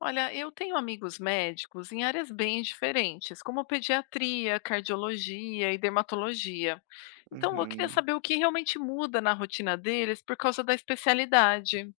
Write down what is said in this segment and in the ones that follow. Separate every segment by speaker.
Speaker 1: Olha, eu tenho amigos médicos em áreas bem diferentes, como pediatria, cardiologia e dermatologia. Então, eu queria
Speaker 2: Uhum.
Speaker 1: saber o que realmente muda na rotina deles por causa da especialidade.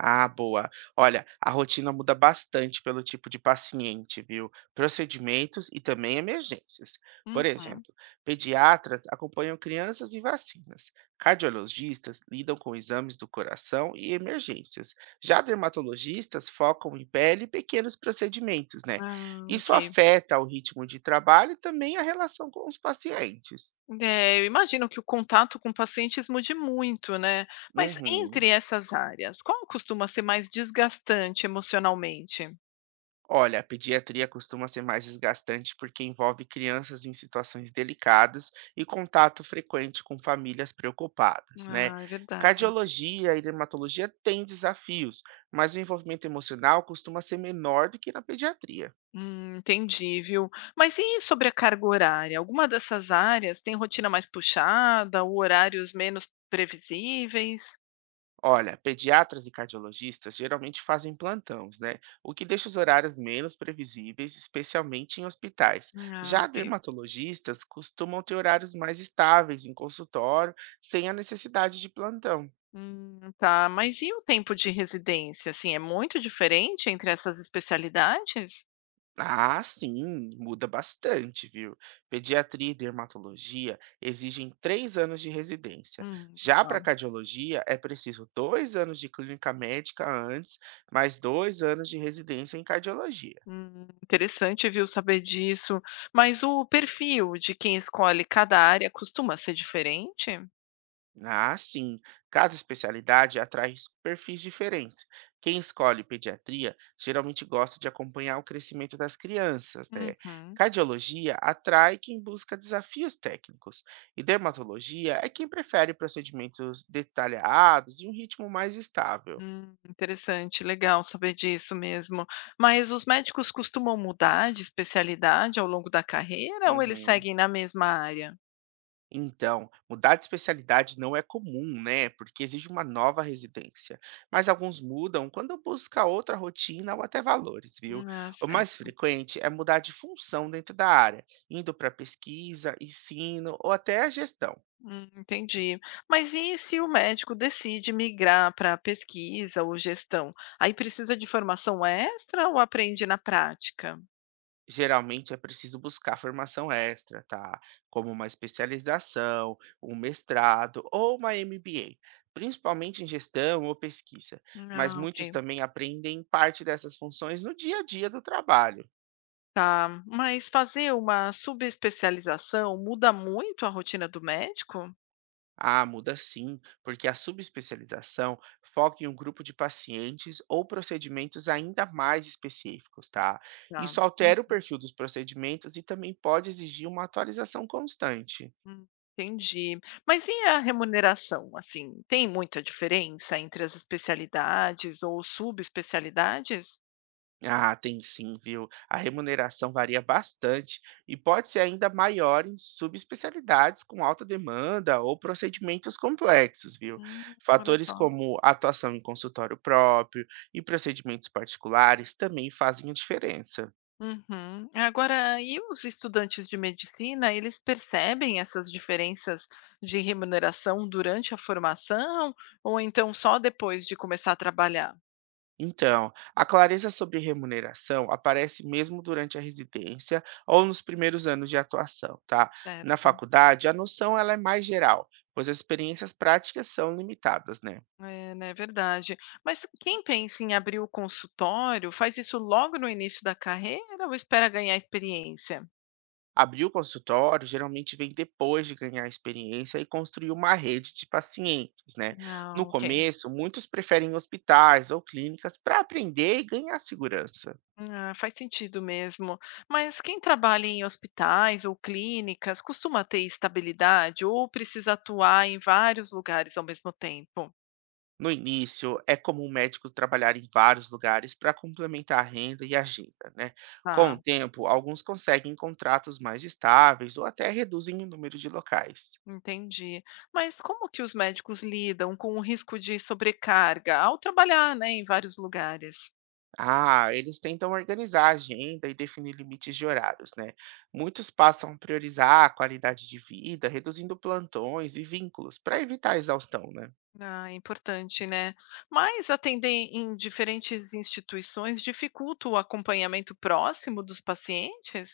Speaker 2: Ah, boa. Olha, a rotina muda bastante pelo tipo de paciente, viu? Procedimentos e também emergências. Por
Speaker 1: Uhum.
Speaker 2: exemplo, pediatras acompanham crianças e vacinas. Cardiologistas lidam com exames do coração e emergências. Já dermatologistas focam em pele e pequenos procedimentos, né?
Speaker 1: Ah, ok.
Speaker 2: Isso afeta o ritmo de trabalho e também a relação com os pacientes.
Speaker 1: É, eu imagino que o contato com pacientes mude muito, né? Mas
Speaker 2: Uhum.
Speaker 1: entre essas áreas, qual costuma ser mais desgastante emocionalmente?
Speaker 2: Olha, a pediatria costuma ser mais desgastante porque envolve crianças em situações delicadas e contato frequente com famílias preocupadas, né?
Speaker 1: Ah, é verdade.
Speaker 2: Cardiologia e dermatologia têm desafios, mas o envolvimento emocional costuma ser menor do que na pediatria.
Speaker 1: Entendi, viu. Mas e sobre a carga horária? Alguma dessas áreas tem rotina mais puxada ou horários menos previsíveis?
Speaker 2: Olha, pediatras e cardiologistas geralmente fazem plantões, né? O que deixa os horários menos previsíveis, especialmente em hospitais.
Speaker 1: Ah,
Speaker 2: Já
Speaker 1: ok.
Speaker 2: dermatologistas costumam ter horários mais estáveis em consultório, sem a necessidade de plantão.
Speaker 1: Tá. Mas e o tempo de residência? Assim, é muito diferente entre essas especialidades?
Speaker 2: Ah, sim, muda bastante, viu? Pediatria e dermatologia exigem 3 anos de residência. Já
Speaker 1: Tá.
Speaker 2: para cardiologia, é preciso 2 anos de clínica médica antes, mais 2 anos de residência em cardiologia.
Speaker 1: Interessante, viu, saber disso. Mas o perfil de quem escolhe cada área costuma ser diferente?
Speaker 2: Ah, sim. Cada especialidade atrai perfis diferentes. Quem escolhe pediatria geralmente gosta de acompanhar o crescimento das crianças, né?
Speaker 1: Uhum.
Speaker 2: Cardiologia atrai quem busca desafios técnicos. E dermatologia é quem prefere procedimentos detalhados e um ritmo mais estável.
Speaker 1: Interessante, legal saber disso mesmo. Mas os médicos costumam mudar de especialidade ao longo da carreira ou eles
Speaker 2: Uhum.
Speaker 1: seguem na mesma área?
Speaker 2: Então, mudar de especialidade não é comum, né? Porque exige uma nova residência. Mas alguns mudam quando busca outra rotina ou até valores, viu?
Speaker 1: Ah,
Speaker 2: O mais
Speaker 1: certo.
Speaker 2: frequente é mudar de função dentro da área, indo para pesquisa, ensino ou até a gestão.
Speaker 1: Entendi. Mas e se o médico decide migrar para pesquisa ou gestão? Aí precisa de formação extra ou aprende na prática?
Speaker 2: Geralmente é preciso buscar formação extra, tá? Como uma especialização, um mestrado ou uma MBA, principalmente em gestão ou pesquisa, mas
Speaker 1: Ah,
Speaker 2: muitos
Speaker 1: ok.
Speaker 2: também aprendem parte dessas funções no dia a dia do trabalho.
Speaker 1: Tá. Mas fazer uma subespecialização muda muito a rotina do médico?
Speaker 2: Ah, muda sim, porque a subespecialização foca em um grupo de pacientes ou procedimentos ainda mais específicos, tá?
Speaker 1: Tá.
Speaker 2: Isso altera o perfil dos procedimentos e também pode exigir uma atualização constante.
Speaker 1: Hum, entendi. Mas e a remuneração, assim, tem muita diferença entre as especialidades ou subespecialidades?
Speaker 2: Ah, tem sim, viu? A remuneração varia bastante e pode ser ainda maior em subespecialidades com alta demanda ou procedimentos complexos, viu?
Speaker 1: Olha
Speaker 2: Fatores
Speaker 1: só.
Speaker 2: como atuação em consultório próprio e procedimentos particulares também fazem a diferença.
Speaker 1: Uhum. Agora, e os estudantes de medicina, eles percebem essas diferenças de remuneração durante a formação ou então só depois de começar a trabalhar?
Speaker 2: Então, a clareza sobre remuneração aparece mesmo durante a residência ou nos primeiros anos de atuação, tá? Na
Speaker 1: Certo.
Speaker 2: faculdade, a noção ela é mais geral, pois as experiências práticas são limitadas, né?
Speaker 1: É, né, verdade. Mas quem pensa em abrir o consultório, faz isso logo no início da carreira ou espera ganhar experiência?
Speaker 2: Abrir o consultório geralmente vem depois de ganhar experiência e construir uma rede de pacientes, né? No
Speaker 1: Ah, ok.
Speaker 2: começo, muitos preferem hospitais ou clínicas para aprender e ganhar segurança.
Speaker 1: Ah, faz sentido mesmo. Mas quem trabalha em hospitais ou clínicas costuma ter estabilidade ou precisa atuar em vários lugares ao mesmo tempo?
Speaker 2: No início, é comum o médico trabalhar em vários lugares para complementar a renda e a agenda, né? Com
Speaker 1: Ah,
Speaker 2: o tempo, alguns conseguem contratos mais estáveis ou até reduzem o número de locais.
Speaker 1: entendi. Mas como que os médicos lidam com o risco de sobrecarga ao trabalhar, né, em vários lugares?
Speaker 2: Ah, eles tentam organizar a agenda e definir limites de horários, né? Muitos passam a priorizar a qualidade de vida, reduzindo plantões e vínculos para evitar a exaustão, né?
Speaker 1: Ah, é importante, né? Mas atender em diferentes instituições dificulta o acompanhamento próximo dos pacientes?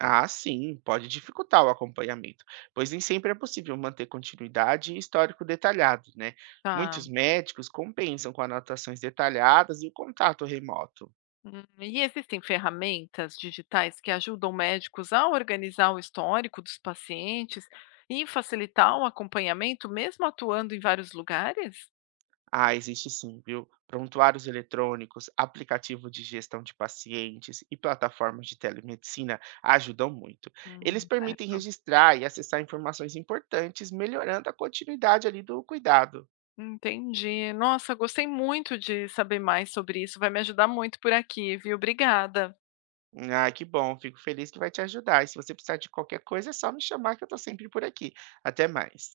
Speaker 2: Ah, sim, pode dificultar o acompanhamento, pois nem sempre é possível manter continuidade e histórico detalhado, né?
Speaker 1: Tá.
Speaker 2: Muitos médicos compensam com anotações detalhadas e o contato remoto.
Speaker 1: E existem ferramentas digitais que ajudam médicos a organizar o histórico dos pacientes e facilitar o acompanhamento, mesmo atuando em vários lugares?
Speaker 2: Ah, existe sim, viu? Prontuários eletrônicos, aplicativo de gestão de pacientes e plataformas de telemedicina ajudam muito. Eles permitem
Speaker 1: Certo.
Speaker 2: registrar e acessar informações importantes, melhorando a continuidade ali do cuidado.
Speaker 1: Entendi. Nossa, gostei muito de saber mais sobre isso. Vai me ajudar muito por aqui, viu? Obrigada.
Speaker 2: Ah, que bom, fico feliz que vai te ajudar. E se você precisar de qualquer coisa, é só me chamar que eu estou sempre por aqui. Até mais.